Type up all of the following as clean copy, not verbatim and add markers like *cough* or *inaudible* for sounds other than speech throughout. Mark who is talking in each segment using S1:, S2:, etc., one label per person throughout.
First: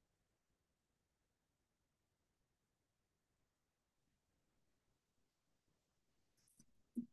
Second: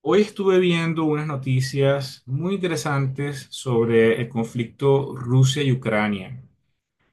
S1: Hoy estuve viendo unas noticias muy interesantes sobre el conflicto Rusia y Ucrania.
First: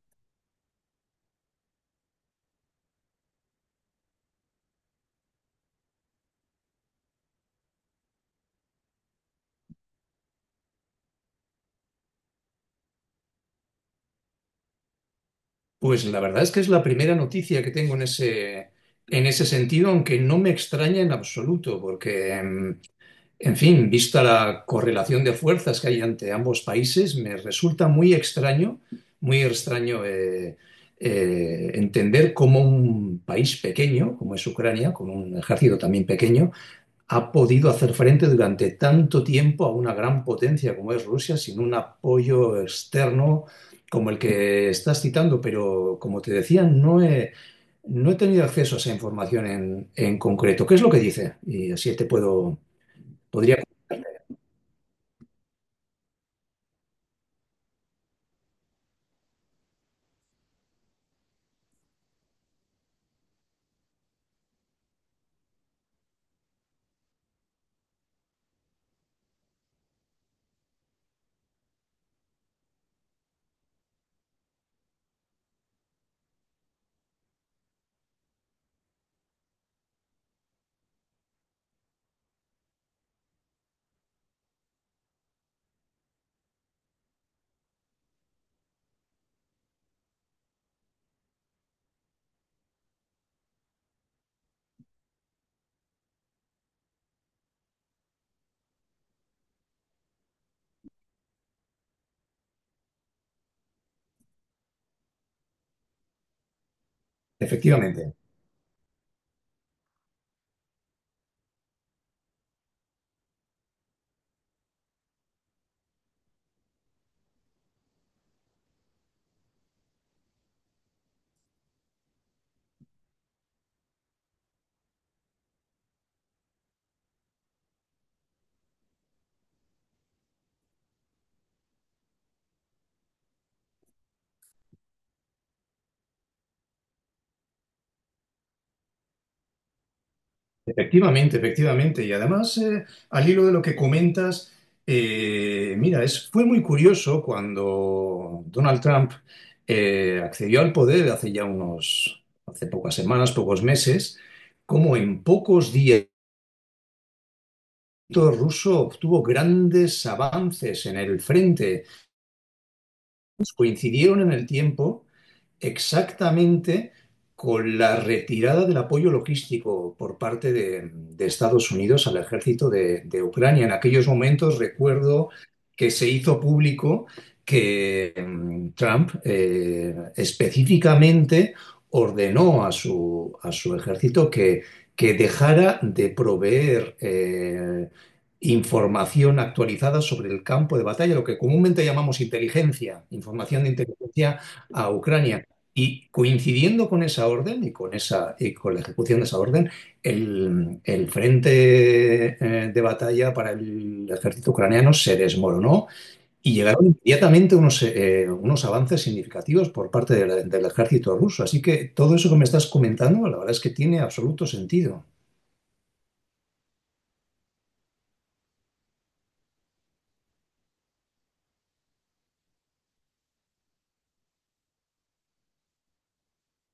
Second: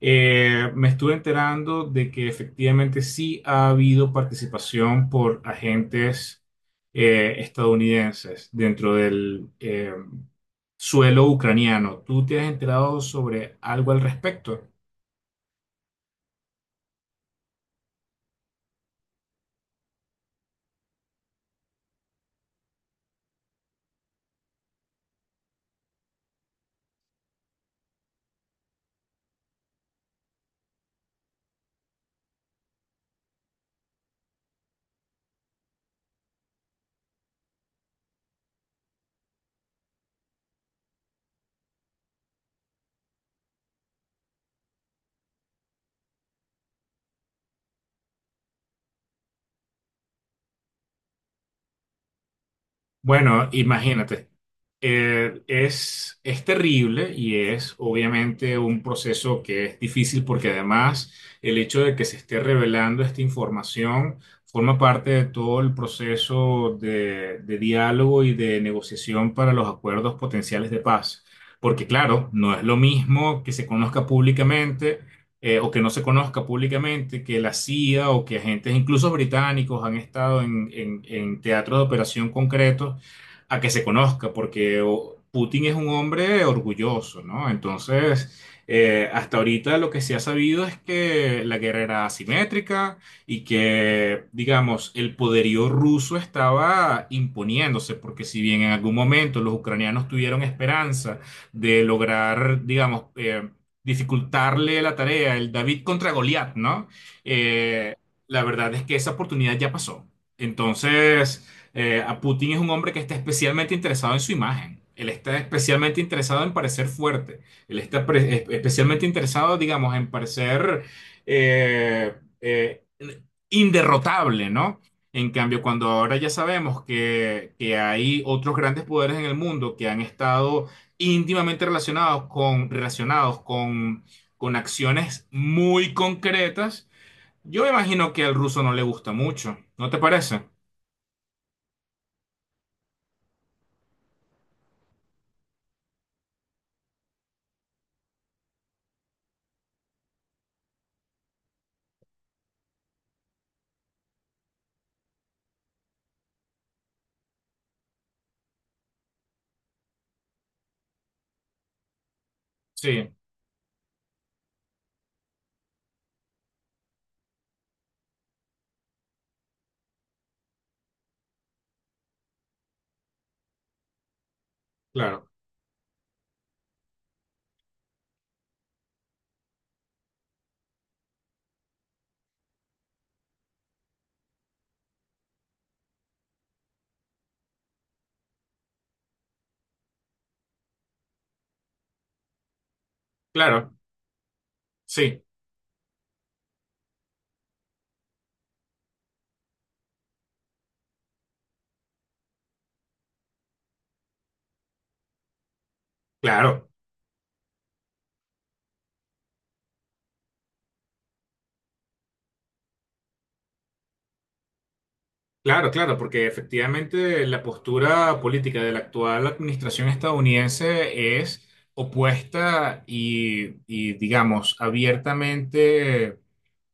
S1: Me estuve enterando de que efectivamente sí ha habido participación por agentes estadounidenses dentro del suelo ucraniano. ¿Tú te has enterado sobre algo al respecto?
S2: Pues la verdad es que es la primera noticia que tengo en ese sentido, aunque no me extraña en absoluto, porque, en fin, vista la correlación de fuerzas que hay ante ambos países, me resulta muy extraño entender cómo un país pequeño, como es Ucrania, con un ejército también pequeño, ha podido hacer frente durante tanto tiempo a una gran potencia como es Rusia sin un apoyo externo como el que estás citando, pero como te decía, no he tenido acceso a esa información en concreto. ¿Qué es lo que dice? Y así te puedo,
S1: Bueno,
S2: podría,
S1: imagínate, es terrible y es obviamente un proceso que es difícil porque además el hecho de que se esté revelando esta información forma parte de todo el proceso de diálogo y de negociación para los acuerdos potenciales de paz. Porque claro, no es lo mismo que se conozca públicamente o que no se conozca públicamente, que la CIA o que agentes, incluso británicos, han estado en teatros de operación concretos a que se conozca, porque o, Putin es un hombre orgulloso, ¿no? Entonces, hasta ahorita lo que se ha sabido es que la guerra era asimétrica y que, digamos, el poderío ruso estaba imponiéndose, porque si bien en algún momento los ucranianos tuvieron esperanza, de lograr, digamos, dificultarle la tarea, el David contra Goliat, ¿no? Eh,
S2: efectivamente.
S1: la verdad es que esa oportunidad ya pasó. Entonces, A Putin es un hombre que está especialmente interesado en su imagen. Él está especialmente interesado en parecer fuerte. Él está especialmente interesado, digamos, en parecer eh, eh, inderrotable, ¿no? En cambio, cuando ahora ya sabemos que hay otros grandes poderes en el mundo que han estado íntimamente con acciones muy concretas, yo me imagino que al ruso no le gusta mucho, ¿no te parece?
S2: Efectivamente, efectivamente. Y además, al hilo de lo que comentas, mira, fue muy curioso cuando Donald Trump accedió al poder hace ya unos, hace pocas semanas, pocos meses, como en pocos días el ejército ruso obtuvo grandes avances en el frente.
S1: Sí,
S2: Coincidieron en el tiempo exactamente con la retirada del apoyo logístico por parte de Estados Unidos al ejército de Ucrania. En aquellos momentos
S1: claro,
S2: recuerdo que se hizo público que Trump específicamente ordenó a a su ejército que dejara de proveer información actualizada sobre el campo de batalla, lo que comúnmente llamamos inteligencia, información de
S1: claro,
S2: inteligencia a
S1: sí,
S2: Ucrania. Y coincidiendo con esa orden y con esa, y con la ejecución de esa orden, el frente de batalla para el ejército ucraniano se desmoronó y
S1: claro,
S2: llegaron inmediatamente unos avances significativos por parte de del ejército ruso. Así que todo eso que me estás comentando, la verdad es que tiene absoluto sentido.
S1: claro, claro, porque efectivamente la postura política de la actual administración estadounidense es opuesta y digamos, abiertamente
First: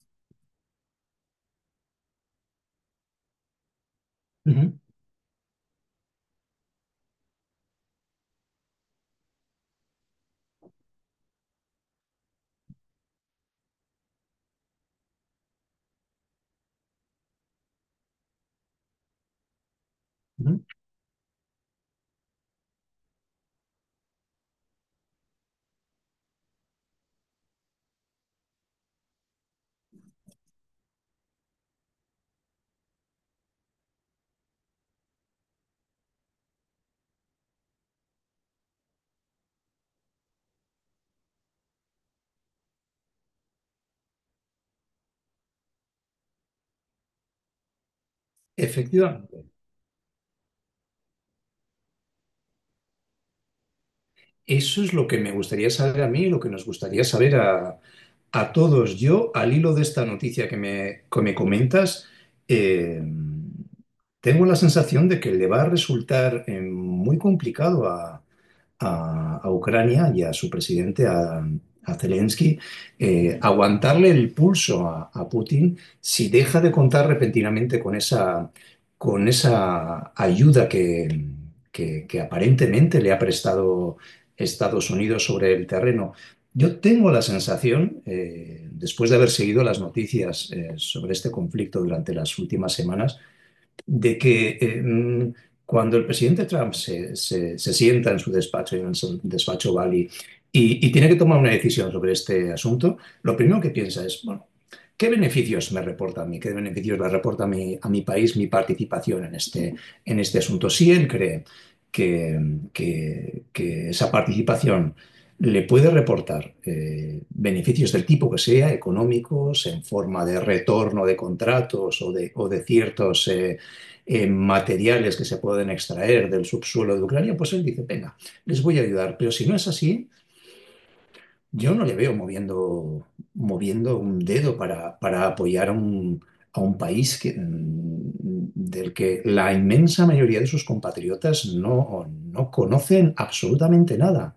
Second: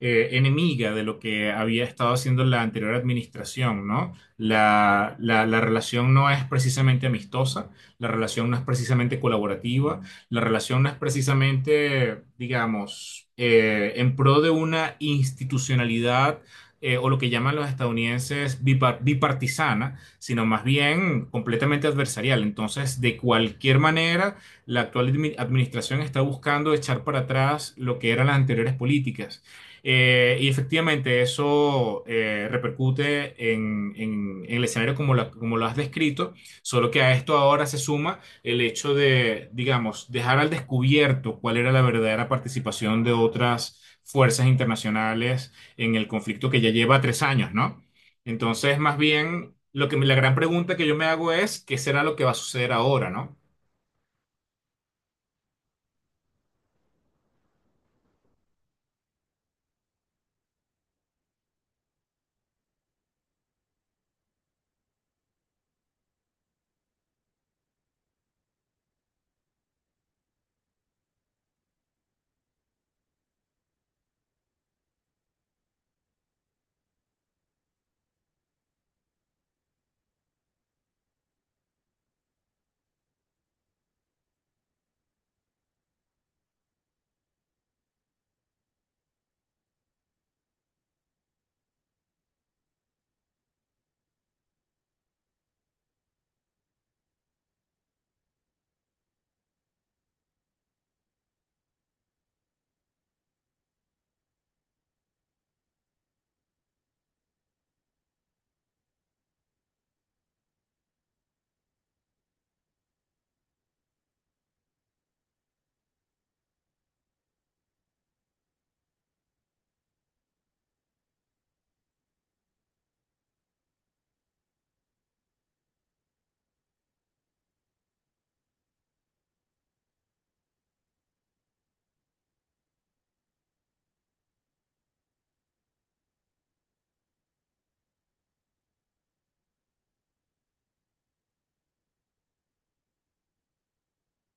S1: enemiga de lo que había estado haciendo la anterior administración, ¿no?
S2: Ujú,
S1: La relación no es precisamente amistosa, la relación no es precisamente colaborativa, la relación no es precisamente, digamos, en pro de una institucionalidad. O lo que llaman los estadounidenses bipartisana, sino
S2: ujú.
S1: más bien completamente adversarial. Entonces, de cualquier manera, la actual administración está buscando echar para atrás lo que eran las anteriores políticas y efectivamente eso repercute en el escenario como, como lo has descrito, solo que a esto ahora se suma el hecho de, digamos, dejar al descubierto cuál era la verdadera participación de otras fuerzas internacionales en el conflicto que ya lleva tres años, ¿no? Entonces, más
S2: Efectivamente.
S1: bien, la gran pregunta que yo me hago es, ¿qué será lo que va a suceder ahora, ¿no?
S2: Eso es lo que me gustaría saber a mí y lo que nos gustaría saber a todos. Yo, al hilo de esta noticia que me comentas, eh, tengo la sensación de que le va a resultar muy complicado a Ucrania y a su presidente, a Zelensky, aguantarle el pulso a Putin si deja de contar repentinamente con esa ayuda que aparentemente le ha prestado Estados Unidos sobre el terreno. Yo tengo la sensación, después de haber seguido las noticias sobre este conflicto durante las últimas semanas, de que cuando el presidente Trump se sienta en su despacho Bali, y tiene que tomar una decisión sobre este asunto, lo primero que piensa es, bueno, ¿qué beneficios me reporta a mí? ¿Qué beneficios le reporta a a mi país mi participación en este asunto? Si él cree que, que esa participación le puede reportar beneficios del tipo que sea, económicos, en forma de retorno de contratos o de ciertos... materiales que se pueden extraer del subsuelo de Ucrania, pues él dice, venga, les voy a ayudar. Pero si no es así, yo no le veo moviendo un dedo para apoyar a un país que, del que la inmensa mayoría de sus compatriotas no, no conocen absolutamente nada.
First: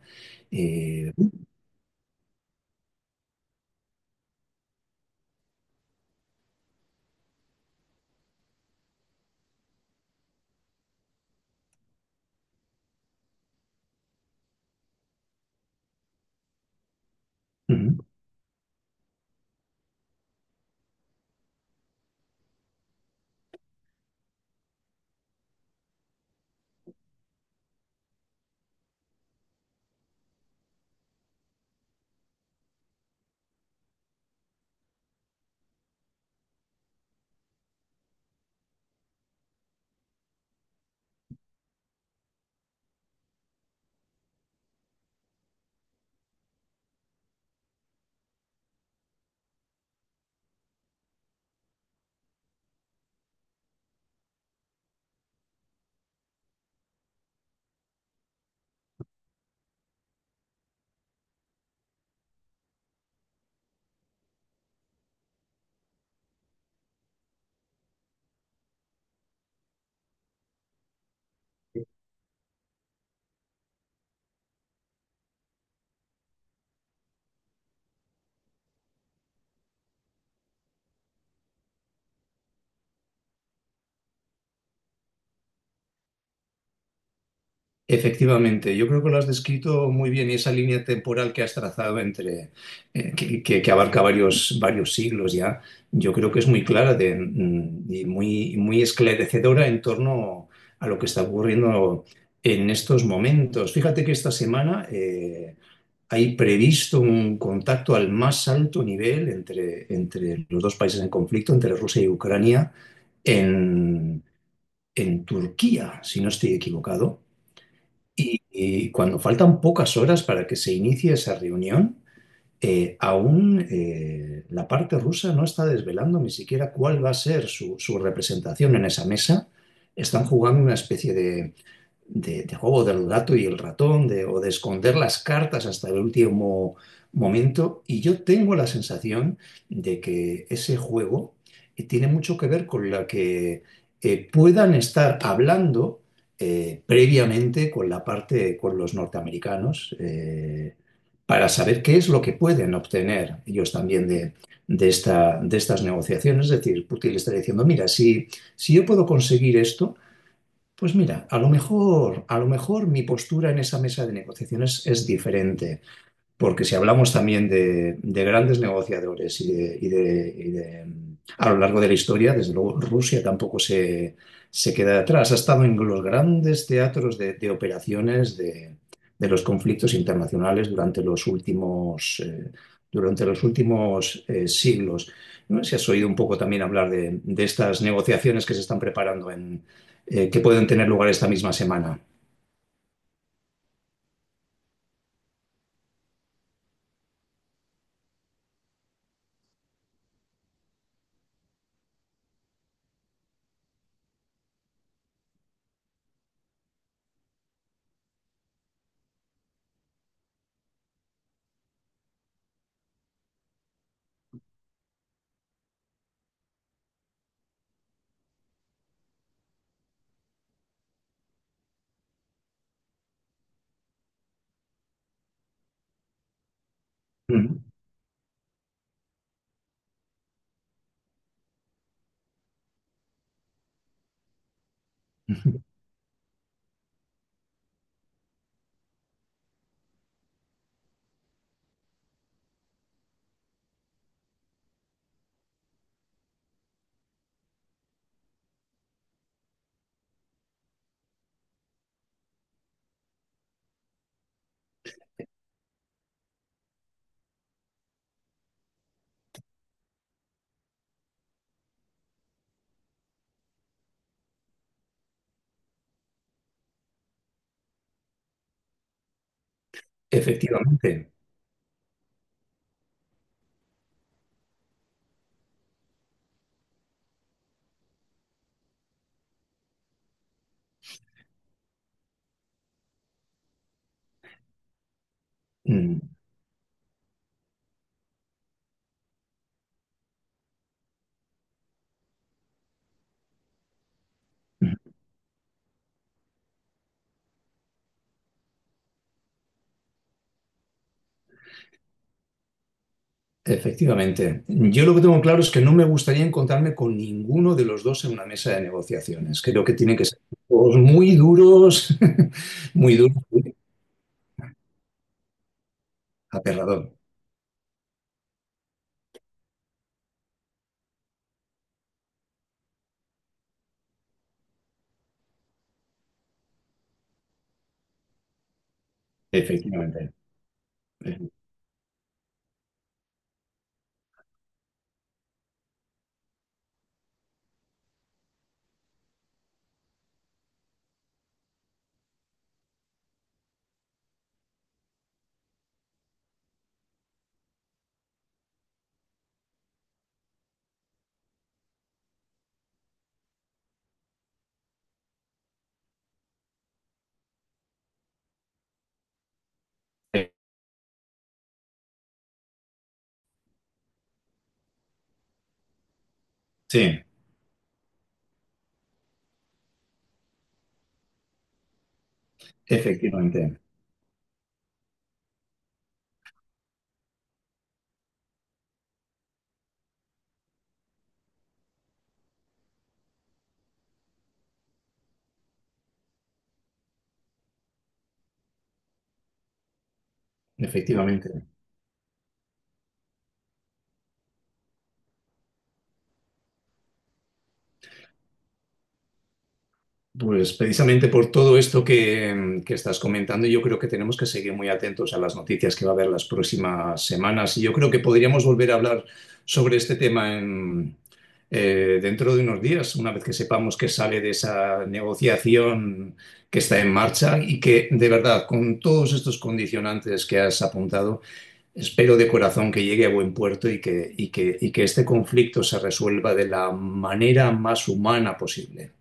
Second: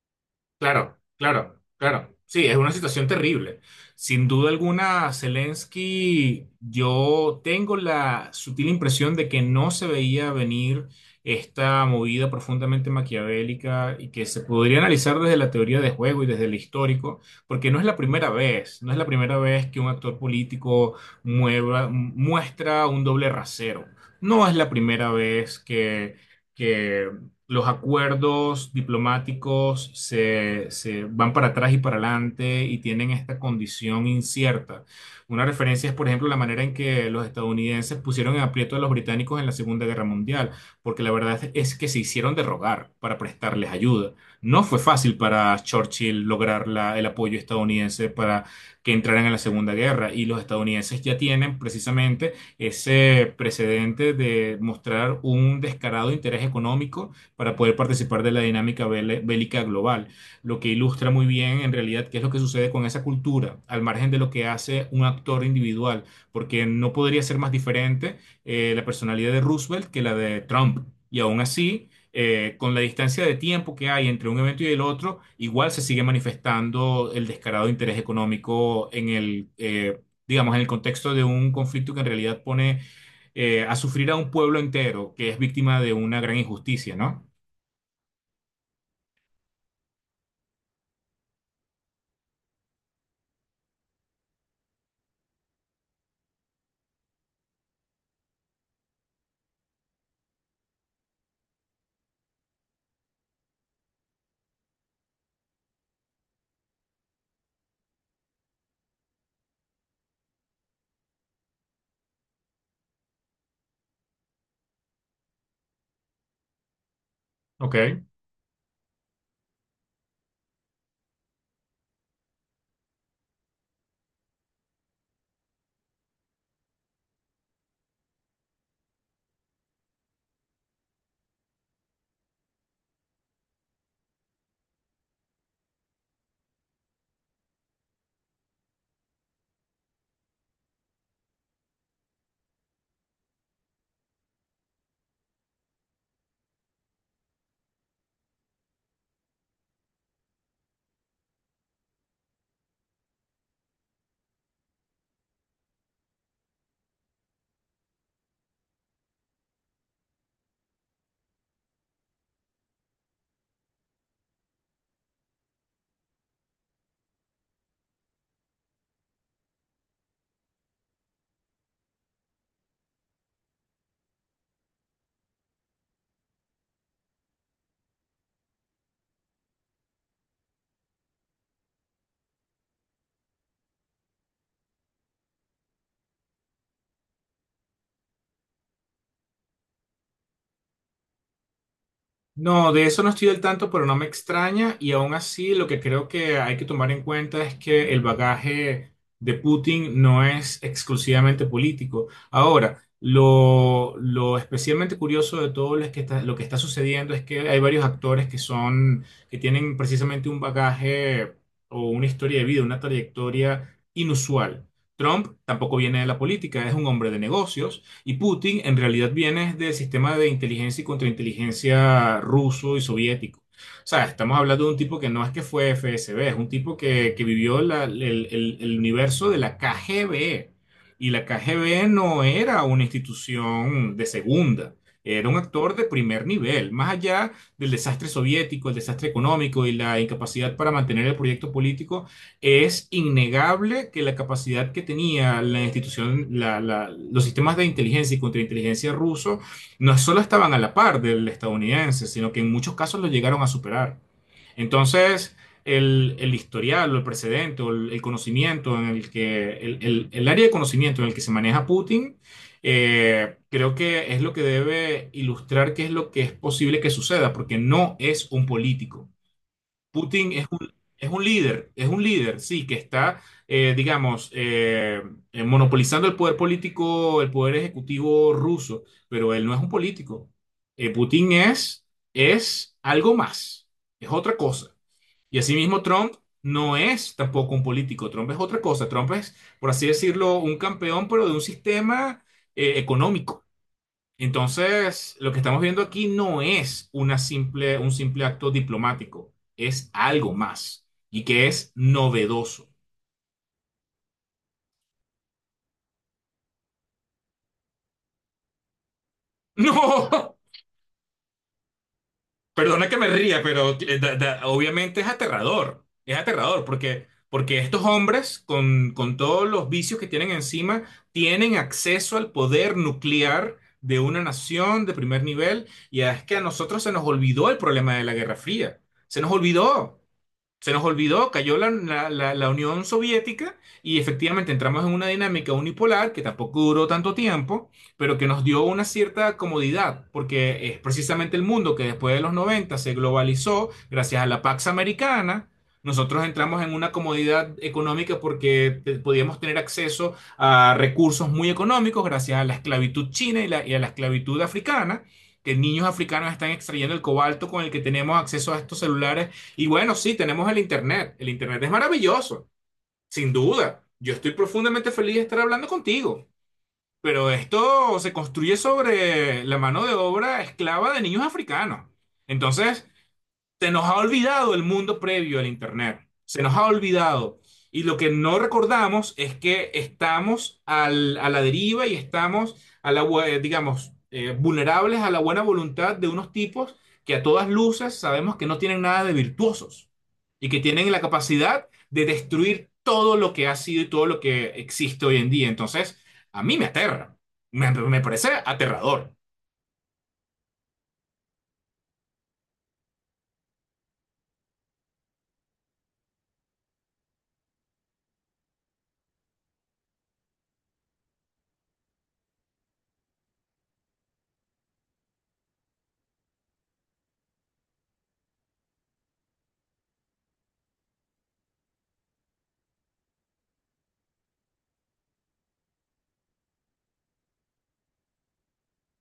S1: Claro,
S2: Eh,
S1: claro, claro. Sí, es una situación terrible. Sin duda alguna, Zelensky, yo tengo la sutil impresión de que no se veía venir esta movida profundamente maquiavélica y que se podría analizar desde la teoría de juego y desde el histórico, porque no es la primera vez, no es la primera vez que un actor político muestra un doble rasero. No es la primera vez que los acuerdos diplomáticos se van para atrás y para adelante y tienen esta condición incierta. Una referencia es, por ejemplo, la manera en que los estadounidenses pusieron en aprieto a los británicos en la Segunda Guerra Mundial, porque la verdad es que se hicieron de rogar para prestarles ayuda. No fue fácil para Churchill lograr el apoyo estadounidense para que entraran en la Segunda Guerra y los estadounidenses ya tienen precisamente ese precedente de mostrar un descarado interés económico para poder participar de la dinámica bélica global, lo que ilustra muy bien en realidad qué es lo que sucede con esa cultura, al margen de lo que hace un actor individual, porque no podría ser más diferente la personalidad de Roosevelt que la de Trump. Y aún así, con la distancia de tiempo que hay entre un evento y el otro, igual se sigue manifestando el descarado interés económico en el, digamos, en el contexto de un conflicto que en realidad pone a sufrir a un pueblo entero que es víctima de una gran injusticia, ¿no?
S2: Efectivamente, yo creo que lo has descrito muy bien y esa línea temporal que has trazado entre que abarca varios, varios siglos ya, yo creo que es muy clara y muy, muy esclarecedora en torno a lo que está ocurriendo en estos momentos. Fíjate que esta semana hay previsto un contacto al más alto nivel entre, entre los dos países en conflicto, entre Rusia y Ucrania, en, en Turquía, si no estoy equivocado.
S1: Ok.
S2: Y cuando faltan pocas horas para que se inicie esa reunión, aún la parte rusa no está desvelando ni siquiera cuál va a ser su, su representación en esa mesa. Están jugando una especie de juego del gato y el ratón, de, o de esconder las cartas hasta el último momento. Y yo tengo la sensación de que ese juego tiene mucho que ver con la que puedan estar hablando previamente con la parte, con los norteamericanos, para saber qué es lo que pueden obtener ellos también de esta, de estas negociaciones. Es decir, Putin le está diciendo, mira, si, si yo puedo conseguir esto, pues mira, a lo mejor mi postura en esa mesa de negociaciones es diferente. Porque si hablamos también de grandes negociadores y de a lo largo de la historia, desde luego Rusia tampoco se queda atrás. Ha estado en los grandes teatros de operaciones de los conflictos internacionales durante los últimos siglos. No sé si has oído un poco también hablar de estas negociaciones que se están preparando que pueden tener lugar esta misma semana.
S1: No, de eso no estoy del tanto, pero no me extraña. Y aún así, lo que creo que hay que tomar en cuenta es que el bagaje de Putin no es exclusivamente político. Ahora, lo especialmente curioso de todo lo que está sucediendo es que hay varios actores que tienen precisamente un bagaje o una historia de vida, una trayectoria inusual. Trump tampoco viene de la política, es un hombre de negocios. Y Putin en realidad viene del sistema de inteligencia y contrainteligencia ruso y soviético. O sea, estamos hablando de un tipo que no es que fue FSB, es un tipo que vivió
S2: Mm.
S1: el universo de la KGB. Y la KGB no era una institución de segunda, era un actor
S2: *laughs*
S1: de primer nivel, más allá del desastre soviético, el desastre económico y la incapacidad para mantener el proyecto político. Es innegable que la capacidad que tenía la institución, los sistemas de inteligencia y contrainteligencia ruso, no solo estaban a la par del estadounidense, sino que en muchos casos lo llegaron a superar. Entonces, el historial, o el precedente, o el conocimiento en el que, el área de conocimiento en el que se maneja Putin, creo que es lo que debe ilustrar qué es lo que es posible que suceda, porque no es un político. Putin
S2: Efectivamente.
S1: es un líder, sí, que está, digamos, monopolizando el poder político, el poder ejecutivo ruso, pero él no es un político. Putin es algo más, es otra cosa. Y asimismo
S2: Mm.
S1: Trump no es tampoco un político, Trump es otra cosa, Trump es, por así decirlo, un campeón, pero de un sistema, económico.
S2: mm.
S1: Entonces, lo que estamos viendo aquí no es una simple, un simple acto diplomático, es algo más y que es novedoso. *laughs*
S2: Efectivamente. Yo lo que tengo claro es que no me gustaría encontrarme con ninguno de los dos en una mesa de negociaciones. Creo que tienen que ser
S1: No,
S2: todos muy duros, *laughs*
S1: perdona que
S2: muy
S1: me
S2: duros,
S1: ría,
S2: muy
S1: pero obviamente es aterrador
S2: aterrador.
S1: porque, porque estos hombres con todos los vicios que tienen encima tienen acceso al poder nuclear de una nación de primer nivel y es que a nosotros se nos olvidó el problema de la Guerra Fría, se nos olvidó.
S2: Efectivamente.
S1: Se nos olvidó, cayó la Unión Soviética y efectivamente entramos en una dinámica unipolar que tampoco duró tanto tiempo, pero que nos dio una cierta comodidad, porque es precisamente el mundo que después de los 90 se globalizó gracias a la Pax Americana. Nosotros entramos en una comodidad económica porque podíamos tener acceso a recursos muy económicos gracias a la esclavitud china y a la esclavitud africana, que niños africanos están extrayendo el cobalto con el que tenemos acceso a estos celulares y bueno, sí, tenemos el Internet. El Internet es maravilloso, sin duda. Yo estoy profundamente feliz de estar hablando contigo,
S2: Sí,
S1: pero esto se construye sobre la mano de obra esclava de niños africanos. Entonces,
S2: efectivamente.
S1: se nos ha olvidado el mundo previo al Internet. Se nos ha olvidado. Y lo que no recordamos es que estamos a la deriva y estamos, digamos, vulnerables a la buena voluntad de unos tipos que a todas luces sabemos que no tienen nada de virtuosos y que tienen la
S2: Efectivamente.
S1: capacidad de destruir todo lo que ha sido y todo lo que existe hoy en día. Entonces, a mí me aterra. Me parece aterrador.
S2: Pues precisamente por todo esto que estás comentando, yo creo que tenemos que seguir muy atentos a las noticias que va a haber las próximas semanas. Y yo creo que podríamos volver a hablar sobre este tema dentro de unos días, una vez que sepamos que sale de esa negociación que está en marcha y que, de verdad, con todos estos condicionantes que has apuntado, espero de corazón que llegue a buen puerto y que este conflicto se resuelva de la manera más humana posible.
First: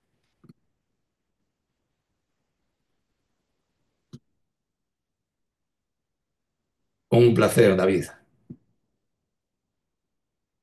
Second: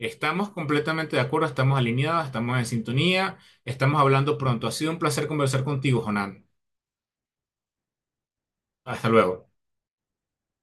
S1: Estamos completamente de acuerdo, estamos alineados, estamos en sintonía, estamos hablando pronto. Ha sido un placer conversar contigo, Jonan.
S2: Un placer, David.
S1: Hasta luego.